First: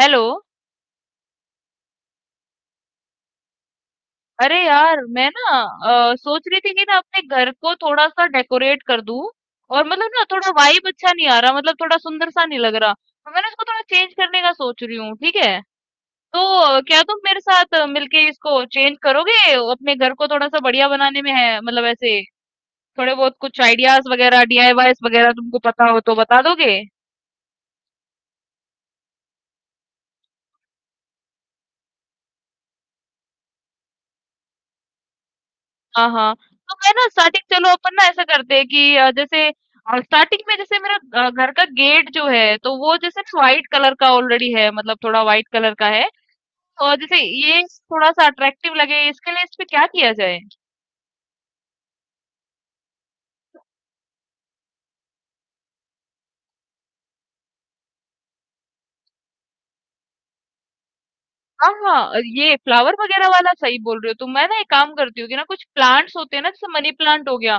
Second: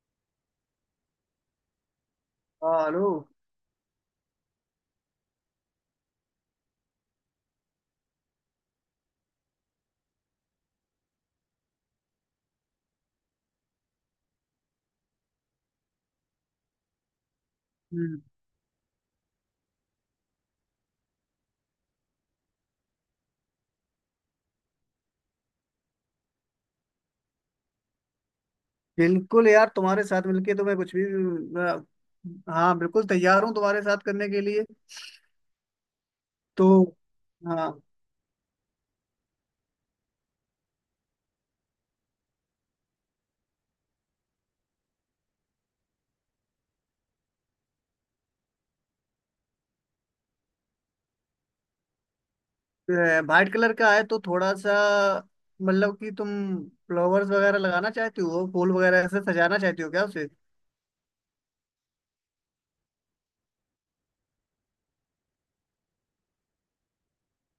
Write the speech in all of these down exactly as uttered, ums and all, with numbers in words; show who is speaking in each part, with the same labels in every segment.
Speaker 1: Hello.
Speaker 2: हाँ, hello.
Speaker 1: अरे यार मैं ना अ, सोच रही थी कि ना अपने घर को थोड़ा सा डेकोरेट कर दूं। और मतलब ना थोड़ा वाइब अच्छा नहीं आ रहा, मतलब थोड़ा सुंदर सा नहीं लग रहा, तो मैंने इसको थोड़ा चेंज करने का सोच रही हूँ, ठीक है? तो अ, क्या तुम मेरे साथ अ,
Speaker 2: हम्म,
Speaker 1: मिलके इसको चेंज करोगे अपने घर को थोड़ा सा बढ़िया बनाने में? है मतलब ऐसे थोड़े बहुत कुछ आइडियाज वगैरह डी आई वाई स वगैरह तुमको पता हो तो बता दोगे।
Speaker 2: बिल्कुल यार तुम्हारे साथ मिलके तो मैं कुछ भी अ, हाँ बिल्कुल तैयार हूँ तुम्हारे साथ करने के लिए।
Speaker 1: हाँ, हाँ।
Speaker 2: तो
Speaker 1: तो मैं ना स्टार्टिंग, चलो
Speaker 2: हाँ,
Speaker 1: अपन ना ऐसा करते हैं कि अ, जैसे अ, स्टार्टिंग में जैसे मेरा अ, घर का गेट जो है तो वो जैसे ना व्हाइट कलर का ऑलरेडी है, मतलब थोड़ा व्हाइट कलर का है। और जैसे ये थोड़ा सा अट्रैक्टिव लगे इसके लिए इस पे क्या किया जाए?
Speaker 2: वाइट कलर का है तो थोड़ा सा मतलब कि तुम फ्लावर्स वगैरह लगाना चाहती हो, फूल वगैरह ऐसे सजाना चाहती हो क्या उसे?
Speaker 1: हाँ, हाँ, ये फ्लावर वगैरह वाला सही बोल रहे हो तुम। मैं ना एक काम करती हूँ कि ना कुछ प्लांट्स होते हैं ना जैसे मनी प्लांट हो गया,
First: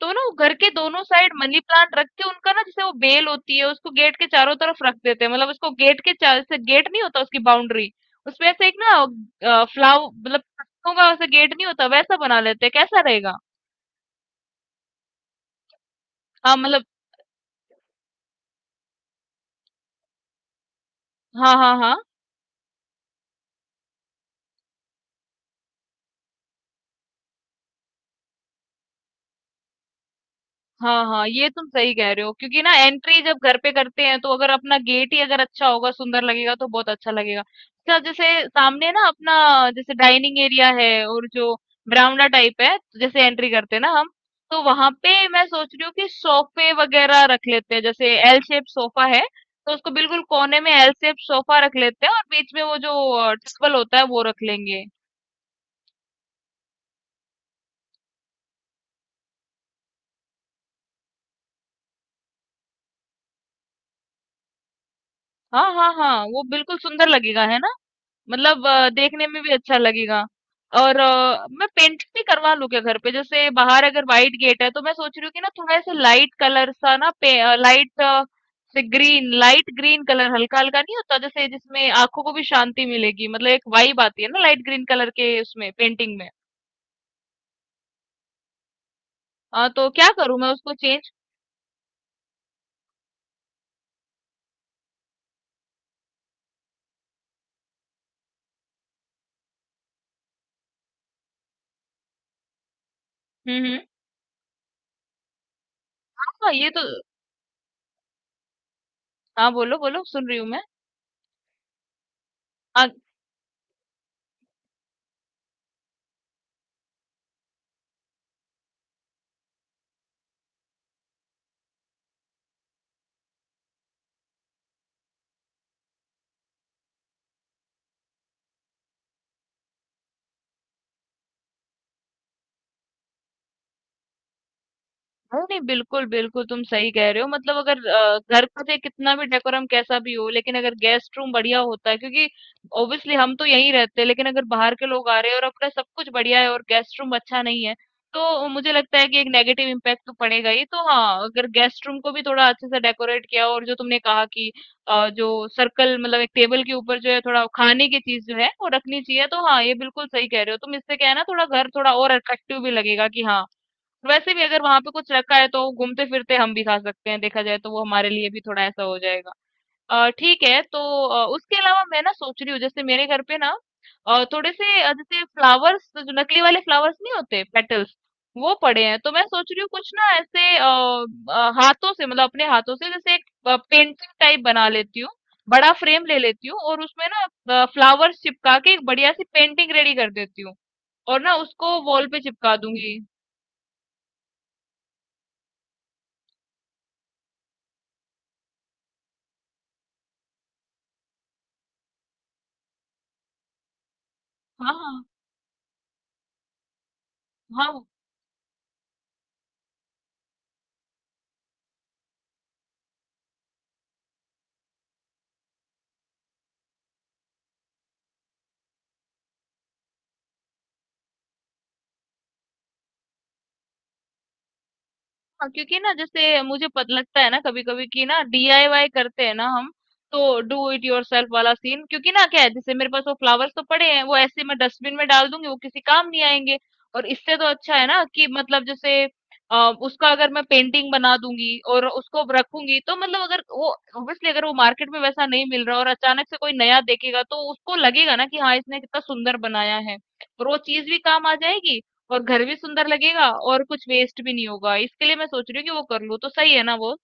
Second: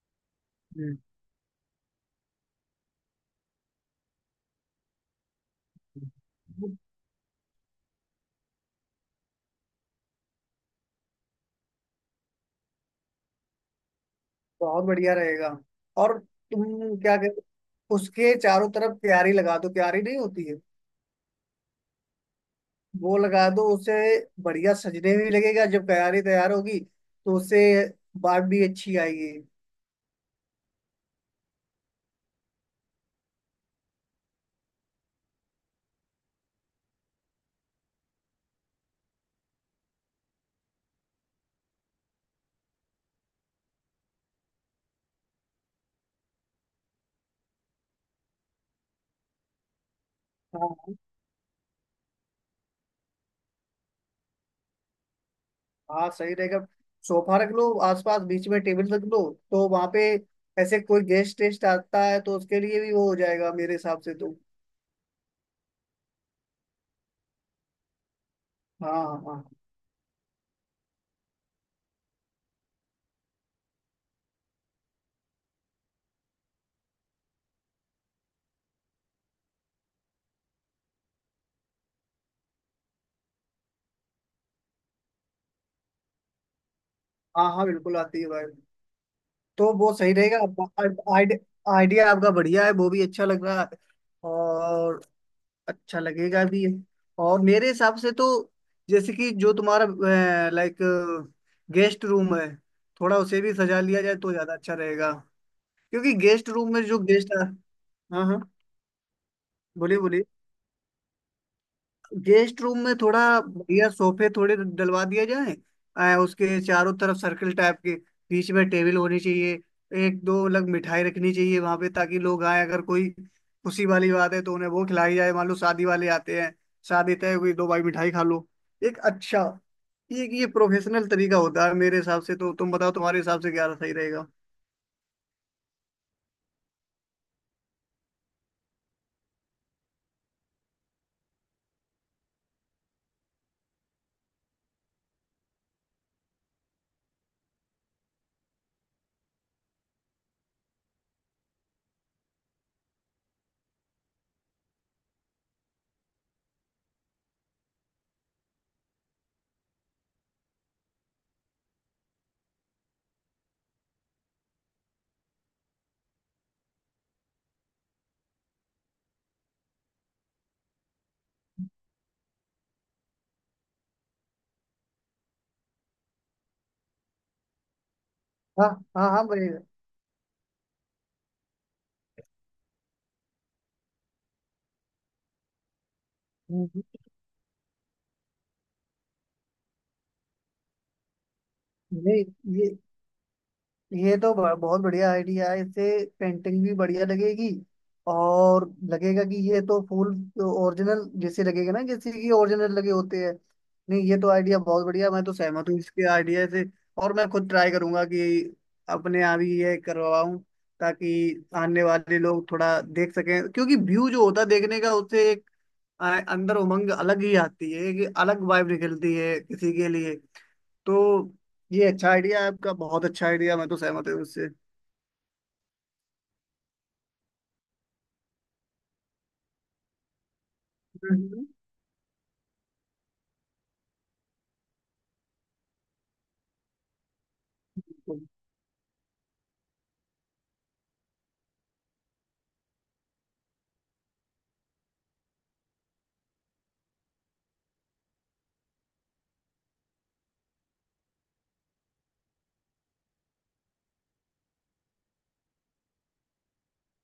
Speaker 1: तो ना वो घर के
Speaker 2: हम्म,
Speaker 1: दोनों साइड मनी प्लांट रख के उनका, ना जैसे वो बेल होती है उसको गेट के चारों तरफ रख देते हैं, मतलब उसको गेट के चार जैसे
Speaker 2: हम्म।
Speaker 1: गेट नहीं होता उसकी बाउंड्री, उसमें ऐसे एक ना फ्लावर मतलब पत्तों का, वैसे गेट नहीं होता वैसा बना लेते हैं, कैसा रहेगा?
Speaker 2: बहुत बढ़िया रहेगा। और
Speaker 1: हाँ
Speaker 2: तुम
Speaker 1: मतलब,
Speaker 2: क्या कहते, उसके चारों तरफ क्यारी लगा दो, क्यारी नहीं होती है,
Speaker 1: हाँ हाँ हाँ,
Speaker 2: वो लगा दो उसे। बढ़िया सजने भी लगेगा जब तैयारी तैयार होगी तो उससे बात भी अच्छी आएगी।
Speaker 1: हाँ हाँ ये तुम सही कह रहे हो क्योंकि ना एंट्री जब घर पे करते हैं तो अगर अपना गेट ही अगर अच्छा होगा, सुंदर लगेगा, तो बहुत अच्छा लगेगा। अच्छा जैसे सामने ना अपना जैसे डाइनिंग एरिया है और जो बरामदा टाइप है, तो जैसे एंट्री करते हैं ना हम, तो वहां पे मैं सोच रही हूँ कि सोफे वगैरह रख लेते हैं, जैसे एल शेप सोफा है तो उसको बिल्कुल कोने में एल
Speaker 2: हाँ
Speaker 1: शेप सोफा रख लेते हैं और बीच में वो जो टेबल होता है वो रख लेंगे।
Speaker 2: हाँ, सही रहेगा। सोफा रख लो आसपास, बीच में टेबल रख लो। तो वहां पे ऐसे कोई गेस्ट टेस्ट आता है तो उसके लिए भी वो हो जाएगा मेरे हिसाब से तो।
Speaker 1: हाँ हाँ हाँ, वो बिल्कुल सुंदर लगेगा, है ना? मतलब अ,
Speaker 2: हाँ
Speaker 1: देखने में
Speaker 2: हाँ।
Speaker 1: भी अच्छा लगेगा। और अ, मैं पेंट भी करवा लूं क्या घर पे? जैसे बाहर अगर वाइट गेट है तो मैं सोच रही हूँ कि ना थोड़ा ऐसे लाइट कलर सा ना पे, लाइट से ग्रीन, लाइट ग्रीन कलर हल्का हल्का नहीं होता जैसे, जिसमें आंखों को भी शांति मिलेगी, मतलब एक वाइब आती है ना लाइट ग्रीन कलर के उसमें, पेंटिंग में।
Speaker 2: हाँ हाँ, बिल्कुल आती है भाई।
Speaker 1: हाँ
Speaker 2: तो
Speaker 1: तो
Speaker 2: वो
Speaker 1: क्या
Speaker 2: सही
Speaker 1: करूं
Speaker 2: रहेगा,
Speaker 1: मैं उसको चेंज?
Speaker 2: आइडिया आपका बढ़िया है, वो भी अच्छा लग रहा है। और अच्छा लगेगा भी। और मेरे हिसाब से तो जैसे कि जो तुम्हारा लाइक गेस्ट रूम है, थोड़ा उसे भी
Speaker 1: हम्म हम्म
Speaker 2: सजा लिया जाए तो ज्यादा अच्छा रहेगा। क्योंकि गेस्ट
Speaker 1: हाँ ये
Speaker 2: रूम
Speaker 1: तो,
Speaker 2: में जो गेस्ट, हाँ हाँ,
Speaker 1: हाँ बोलो
Speaker 2: बोलिए
Speaker 1: बोलो
Speaker 2: बोलिए।
Speaker 1: सुन रही हूँ मैं।
Speaker 2: गेस्ट रूम में थोड़ा बढ़िया सोफे थोड़े डलवा दिया जाए, आ, उसके चारों तरफ सर्कल टाइप के। बीच में टेबल होनी चाहिए। एक दो अलग मिठाई रखनी चाहिए वहां पे, ताकि लोग आए अगर कोई खुशी वाली बात है तो उन्हें वो खिलाई जाए। मान लो शादी वाले आते हैं, शादी तय हुई, दो भाई मिठाई खा लो, एक अच्छा। ये ये प्रोफेशनल तरीका होता है मेरे हिसाब से तो, तुम बताओ तुम्हारे हिसाब से क्या सही रहेगा।
Speaker 1: नहीं, नहीं, बिल्कुल, बिल्कुल तुम सही कह रहे हो। मतलब अगर अ, घर का चाहे कितना भी डेकोरम कैसा भी हो, लेकिन अगर गेस्ट रूम बढ़िया होता है, क्योंकि ऑब्वियसली हम तो यहीं रहते हैं, लेकिन अगर बाहर के लोग आ रहे हैं और अपना सब कुछ बढ़िया है और गेस्ट रूम अच्छा नहीं है, तो मुझे लगता है कि एक नेगेटिव इम्पैक्ट तो पड़ेगा ही। तो हाँ, अगर गेस्ट रूम को भी थोड़ा अच्छे से डेकोरेट किया, और जो तुमने कहा कि अ, जो सर्कल, मतलब एक टेबल के ऊपर जो है थोड़ा खाने की चीज जो है वो रखनी चाहिए, तो हाँ ये बिल्कुल सही कह रहे हो तुम। इससे क्या है ना, थोड़ा घर थोड़ा और अट्रैक्टिव भी लगेगा कि हाँ, वैसे भी अगर वहां पे कुछ रखा है तो घूमते फिरते हम भी खा सकते हैं, देखा जाए तो वो हमारे लिए भी थोड़ा ऐसा हो जाएगा। अ, ठीक है तो अ, उसके अलावा मैं ना सोच रही हूँ जैसे मेरे घर पे ना अ, थोड़े से अ, जैसे फ्लावर्स, जो नकली वाले फ्लावर्स नहीं होते, पेटल्स वो
Speaker 2: हाँ
Speaker 1: पड़े हैं,
Speaker 2: हाँ
Speaker 1: तो मैं
Speaker 2: हाँ भाई।
Speaker 1: सोच रही हूँ कुछ ना ऐसे, अ, अ, हाथों से मतलब अपने हाथों से जैसे एक पेंटिंग टाइप बना लेती हूँ, बड़ा फ्रेम ले लेती हूँ और
Speaker 2: हम्म,
Speaker 1: उसमें ना फ्लावर्स चिपका के एक बढ़िया सी पेंटिंग रेडी कर देती हूँ और ना उसको वॉल पे
Speaker 2: नहीं
Speaker 1: चिपका
Speaker 2: ये
Speaker 1: दूंगी।
Speaker 2: ये तो ब- बहुत बढ़िया आइडिया है, इससे पेंटिंग भी बढ़िया लगेगी। और लगेगा कि ये तो फूल, तो ओरिजिनल जैसे लगेगा ना जैसे कि ओरिजिनल लगे होते हैं। नहीं ये तो आइडिया
Speaker 1: हाँ
Speaker 2: बहुत
Speaker 1: हाँ
Speaker 2: बढ़िया, मैं तो सहमत हूँ इसके आइडिया से। और मैं खुद ट्राई
Speaker 1: हाँ,
Speaker 2: करूंगा कि अपने यहाँ भी ये करवाऊं, ताकि आने वाले लोग थोड़ा देख सकें। क्योंकि व्यू जो होता है देखने का उससे एक आ, अंदर उमंग अलग ही आती है, एक अलग वाइब निकलती है किसी के लिए। तो ये अच्छा आइडिया है आपका, बहुत अच्छा आइडिया, मैं तो सहमत हूँ उससे।
Speaker 1: हाँ, क्योंकि ना जैसे मुझे पत लगता है ना कभी कभी कि ना डी आई वाई करते हैं ना हम, तो डू इट योरसेल्फ
Speaker 2: हम्म।
Speaker 1: वाला सीन, क्योंकि ना क्या है जैसे मेरे पास वो फ्लावर्स तो पड़े हैं, वो ऐसे मैं डस्टबिन में डाल दूंगी वो किसी काम नहीं आएंगे, और इससे तो अच्छा है ना कि मतलब जैसे अ, उसका अगर मैं पेंटिंग बना दूंगी और उसको रखूंगी, तो मतलब अगर वो, ऑब्वियसली अगर वो मार्केट में वैसा नहीं मिल रहा और अचानक से कोई नया देखेगा तो उसको लगेगा ना कि हाँ इसने कितना सुंदर बनाया है, और वो चीज भी काम आ जाएगी, और घर भी सुंदर लगेगा और कुछ वेस्ट भी नहीं होगा। इसके लिए मैं सोच रही हूँ कि वो कर लूँ, तो सही है ना वो?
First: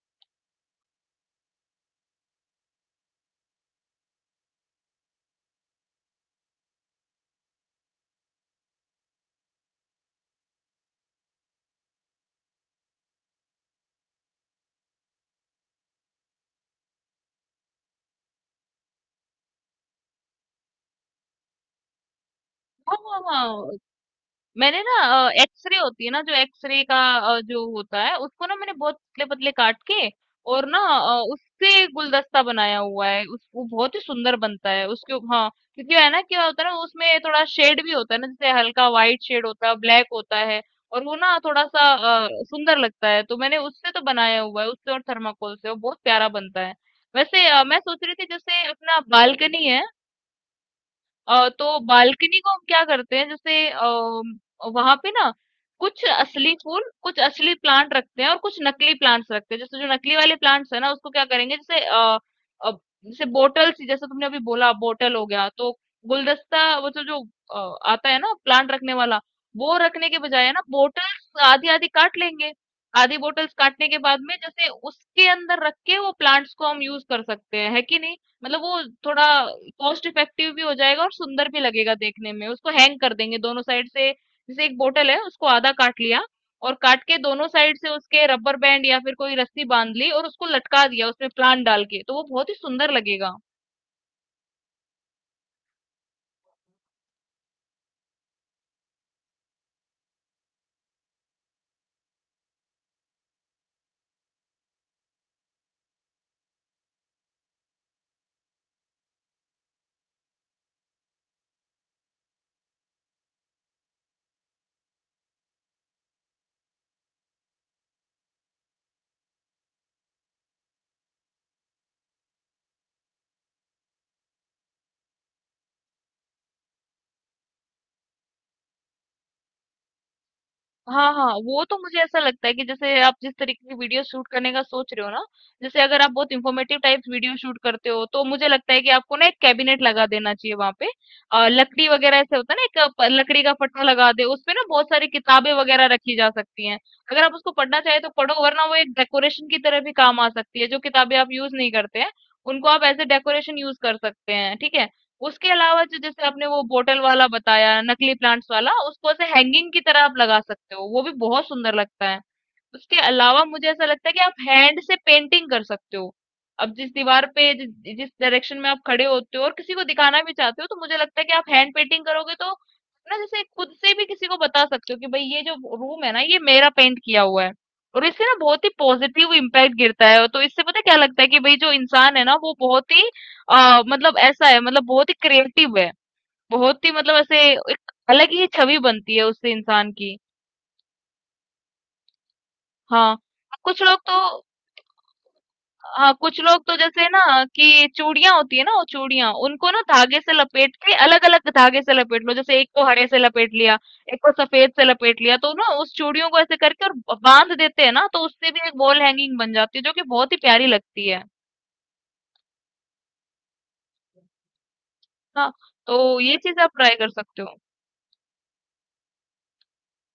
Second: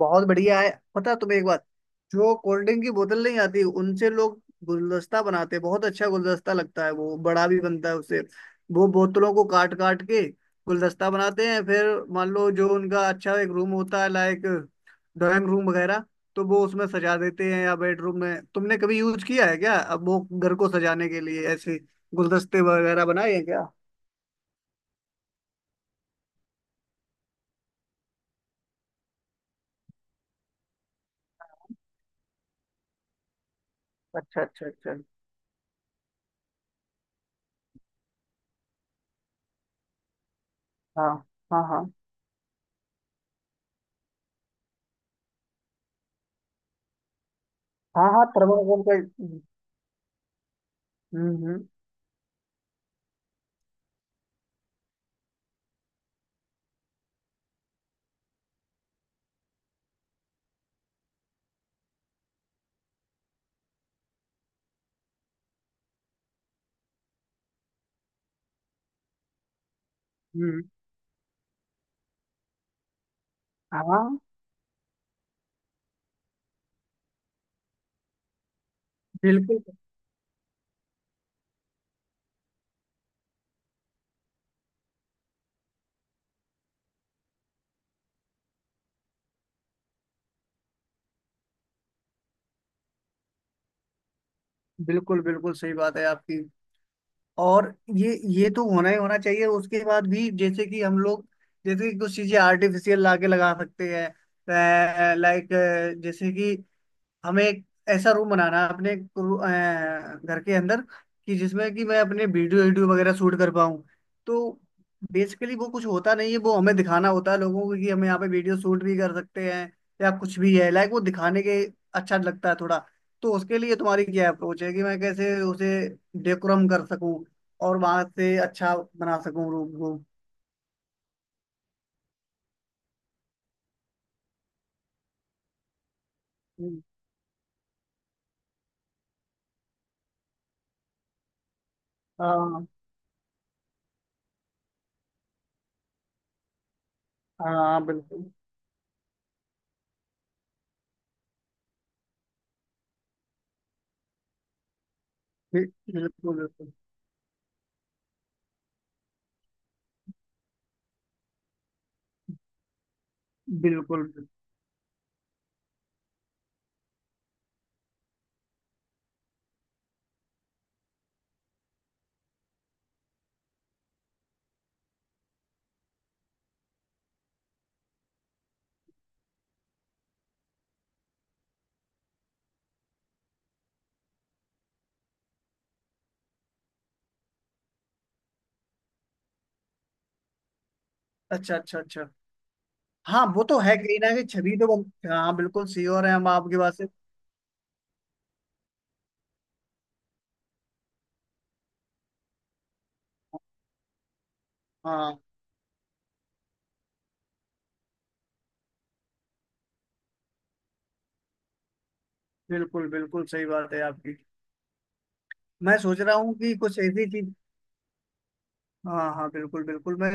Speaker 2: बहुत बढ़िया है, पता है तुम्हें एक बात, जो कोल्ड ड्रिंक की बोतल नहीं आती, उनसे लोग गुलदस्ता बनाते हैं। बहुत अच्छा गुलदस्ता लगता है, वो बड़ा भी बनता है उससे। वो बोतलों को काट काट के गुलदस्ता बनाते हैं। फिर मान लो जो उनका अच्छा एक रूम होता है लाइक ड्राइंग रूम वगैरह, तो वो उसमें सजा देते हैं या बेडरूम में। तुमने कभी यूज किया है क्या अब वो घर को सजाने के लिए ऐसे गुलदस्ते
Speaker 1: हाँ
Speaker 2: वगैरह
Speaker 1: हाँ
Speaker 2: बनाए हैं
Speaker 1: हाँ,
Speaker 2: क्या?
Speaker 1: मैंने ना अ, एक्स रे होती है ना, जो एक्स रे का अ, जो होता है उसको ना मैंने बहुत पतले पतले काट के और ना अ, उससे गुलदस्ता बनाया हुआ है, उस वो बहुत ही सुंदर
Speaker 2: अच्छा अच्छा
Speaker 1: बनता है
Speaker 2: अच्छा।
Speaker 1: उसके उप- हाँ, क्योंकि है ना क्या होता है ना उसमें थोड़ा शेड भी होता है ना, जैसे हल्का व्हाइट शेड होता है, ब्लैक होता है, और
Speaker 2: हाँ
Speaker 1: वो ना
Speaker 2: हाँ
Speaker 1: थोड़ा सा
Speaker 2: हाँ।
Speaker 1: अ, सुंदर लगता है। तो मैंने उससे तो बनाया हुआ है उससे, और थर्माकोल से वो बहुत प्यारा बनता है। वैसे अ, मैं सोच
Speaker 2: हाँ
Speaker 1: रही
Speaker 2: हाँ,
Speaker 1: थी जैसे
Speaker 2: थर्माकोल का।
Speaker 1: अपना बालकनी है,
Speaker 2: हम्म
Speaker 1: अ,
Speaker 2: हम्म।
Speaker 1: तो बालकनी को हम क्या करते हैं जैसे आ, वहां पे ना कुछ असली फूल कुछ असली प्लांट रखते हैं और कुछ नकली प्लांट्स रखते हैं, जैसे जो नकली वाले प्लांट्स है ना उसको क्या करेंगे, जैसे अ, अ, जैसे बोटल सी, जैसे तुमने अभी बोला बोटल हो गया, तो गुलदस्ता, वो जो जो अ, आता है ना प्लांट रखने वाला, वो रखने के बजाय है ना
Speaker 2: हम्म,
Speaker 1: बोटल्स आधी आधी काट लेंगे, आधी बोटल्स काटने के
Speaker 2: हाँ
Speaker 1: बाद में जैसे उसके अंदर रख के वो प्लांट्स को हम यूज कर सकते हैं, है कि नहीं? मतलब वो थोड़ा
Speaker 2: बिल्कुल।
Speaker 1: कॉस्ट इफेक्टिव भी हो जाएगा और सुंदर भी लगेगा देखने में। उसको हैंग कर देंगे दोनों साइड से, जैसे एक बोतल है उसको आधा काट लिया और काट के दोनों साइड से उसके रबर बैंड या फिर कोई रस्सी बांध ली और उसको लटका दिया उसमें प्लांट डाल के, तो वो बहुत ही सुंदर लगेगा।
Speaker 2: बिल्कुल बिल्कुल सही बात है आपकी। और ये ये तो होना ही होना चाहिए। उसके बाद भी जैसे कि हम लोग, जैसे कि कुछ चीजें आर्टिफिशियल लाके लगा सकते हैं लाइक, जैसे कि हमें एक ऐसा रूम बनाना है अपने रू- अ, घर के अंदर, कि जिसमें कि मैं अपने वीडियो वीडियो वगैरह शूट कर पाऊँ। तो बेसिकली वो कुछ होता नहीं है, वो हमें दिखाना होता है लोगों को कि हम यहाँ पे वीडियो शूट भी कर सकते हैं या कुछ भी है लाइक, वो दिखाने के अच्छा लगता है थोड़ा। तो उसके लिए तुम्हारी क्या अप्रोच है कि मैं कैसे उसे डेकोरम कर सकूं और वहां से अच्छा बना सकूं रूम को।
Speaker 1: हाँ हाँ, वो तो मुझे ऐसा लगता है कि जैसे आप जिस तरीके की वीडियो शूट करने का सोच रहे हो ना, जैसे अगर आप बहुत इंफॉर्मेटिव
Speaker 2: हम्म,
Speaker 1: टाइप वीडियो शूट करते हो तो मुझे लगता है कि आपको ना एक कैबिनेट लगा देना चाहिए वहां पे, अ, लकड़ी वगैरह ऐसे होता है
Speaker 2: हाँ
Speaker 1: ना, एक प- लकड़ी का पट्टा लगा दे, उसपे ना बहुत सारी किताबें वगैरह रखी जा सकती हैं। अगर आप उसको पढ़ना
Speaker 2: हाँ,
Speaker 1: चाहे तो
Speaker 2: बिल्कुल
Speaker 1: पढ़ो, वरना वो एक डेकोरेशन की तरह भी काम आ सकती है। जो किताबें आप यूज नहीं करते हैं उनको आप एज ए डेकोरेशन यूज कर सकते हैं, ठीक है? उसके अलावा जो
Speaker 2: बिल्कुल।
Speaker 1: जैसे आपने वो
Speaker 2: बिल्कुल
Speaker 1: बोटल वाला बताया नकली प्लांट्स वाला, उसको ऐसे हैंगिंग की तरह आप लगा सकते हो, वो भी बहुत सुंदर लगता है। उसके अलावा मुझे ऐसा
Speaker 2: बिल्कुल
Speaker 1: लगता है कि
Speaker 2: बिल्कुल।
Speaker 1: आप हैंड से पेंटिंग कर सकते हो। अब जिस दीवार पे, जिस जिस डायरेक्शन में आप खड़े होते हो और किसी को दिखाना भी चाहते हो, तो मुझे लगता है कि आप हैंड पेंटिंग करोगे तो ना, जैसे खुद से भी किसी को बता सकते हो कि भाई ये जो रूम है ना ये मेरा पेंट किया हुआ है, और इससे ना बहुत ही पॉजिटिव इम्पैक्ट गिरता है। तो इससे पता है क्या लगता है कि भाई जो इंसान है ना वो बहुत ही आ, मतलब ऐसा है, मतलब बहुत ही क्रिएटिव है, बहुत ही, मतलब ऐसे एक अलग ही छवि बनती है उससे इंसान की।
Speaker 2: अच्छा अच्छा अच्छा।
Speaker 1: हाँ
Speaker 2: हाँ वो तो है,
Speaker 1: कुछ लोग
Speaker 2: कहीं ना
Speaker 1: तो,
Speaker 2: कहीं छवि तो बन- हाँ बिल्कुल, श्योर
Speaker 1: हाँ
Speaker 2: है हम
Speaker 1: कुछ
Speaker 2: आपकी
Speaker 1: लोग
Speaker 2: बात
Speaker 1: तो
Speaker 2: से।
Speaker 1: जैसे ना, कि चूड़ियां होती है ना, वो चूड़ियां उनको ना धागे से लपेट के, अलग अलग धागे से लपेट लो, जैसे एक को हरे से लपेट लिया, एक को सफेद से
Speaker 2: हाँ
Speaker 1: लपेट लिया, तो ना उस चूड़ियों को ऐसे करके और बांध देते हैं ना, तो उससे भी एक वॉल हैंगिंग बन जाती है जो कि बहुत ही प्यारी लगती है।
Speaker 2: बिल्कुल, बिल्कुल सही बात है आपकी।
Speaker 1: हाँ,
Speaker 2: मैं
Speaker 1: तो
Speaker 2: सोच रहा हूँ
Speaker 1: ये
Speaker 2: कि
Speaker 1: चीज आप
Speaker 2: कुछ
Speaker 1: ट्राई
Speaker 2: ऐसी
Speaker 1: कर
Speaker 2: चीज,
Speaker 1: सकते हो।
Speaker 2: हाँ हाँ बिल्कुल बिल्कुल, मैं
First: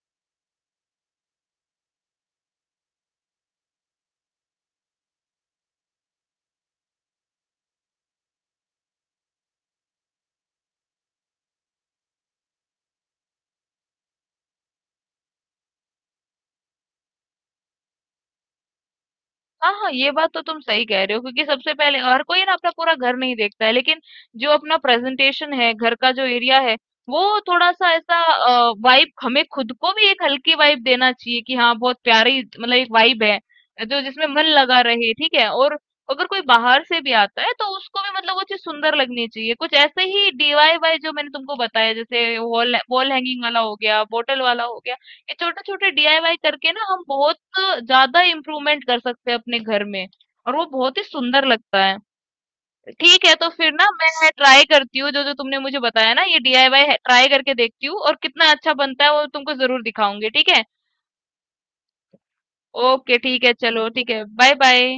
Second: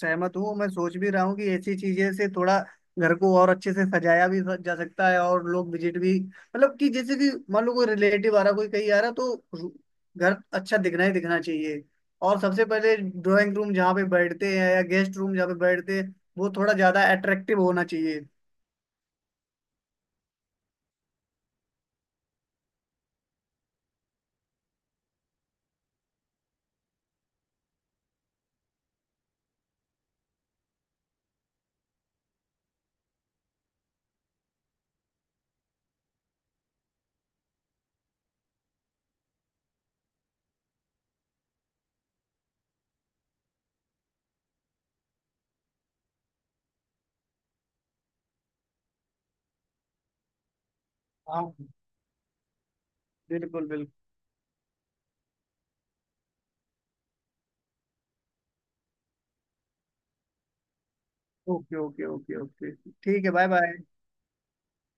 Speaker 2: सहमत हूँ। मैं सोच भी रहा हूँ कि ऐसी चीजें से थोड़ा घर को और अच्छे से सजाया भी जा सकता है, और लोग विजिट भी मतलब, कि जैसे कि मान लो कोई रिलेटिव आ रहा, कोई कहीं आ रहा तो रू- घर अच्छा दिखना ही दिखना चाहिए। और सबसे पहले ड्राइंग रूम जहाँ पे बैठते हैं या गेस्ट रूम जहाँ पे बैठते हैं, वो थोड़ा ज्यादा अट्रैक्टिव होना चाहिए।
Speaker 1: हाँ, हाँ, ये बात तो तुम सही कह रहे हो, क्योंकि सबसे पहले हर कोई ना अपना पूरा घर नहीं देखता है, लेकिन जो अपना प्रेजेंटेशन है, घर का जो एरिया है, वो थोड़ा-सा ऐसा अ, वाइब, हमें खुद को भी एक हल्की वाइब देना चाहिए कि हाँ, बहुत प्यारी, मतलब एक वाइब है, जो जिसमें मन लगा रहे, ठीक है? और अगर कोई बाहर से भी आता है तो उसको भी मतलब वो चीज़ सुंदर लगनी चाहिए। कुछ ऐसे ही डी आई वाई जो मैंने तुमको बताया, जैसे वॉल, वॉल हैंगिंग वाला हो गया, बॉटल वाला हो गया। ये छोटे-छोटे डी आई वाई करके ना हम बहुत ज्यादा इम्प्रूवमेंट कर सकते हैं अपने घर में, और वो बहुत ही सुंदर
Speaker 2: हाँ
Speaker 1: लगता है। ठीक है, तो
Speaker 2: बिल्कुल
Speaker 1: फिर ना
Speaker 2: बिल्कुल।
Speaker 1: मैं ट्राई करती हूँ जो जो तुमने मुझे बताया ना, ये डी आई वाई ट्राई करके देखती हूँ, और कितना अच्छा बनता है वो तुमको जरूर दिखाऊंगी, ठीक है?
Speaker 2: Okay okay okay okay.
Speaker 1: Okay
Speaker 2: ठीक है,
Speaker 1: ठीक
Speaker 2: बाय
Speaker 1: है,
Speaker 2: बाय।
Speaker 1: चलो ठीक है, बाय बाय।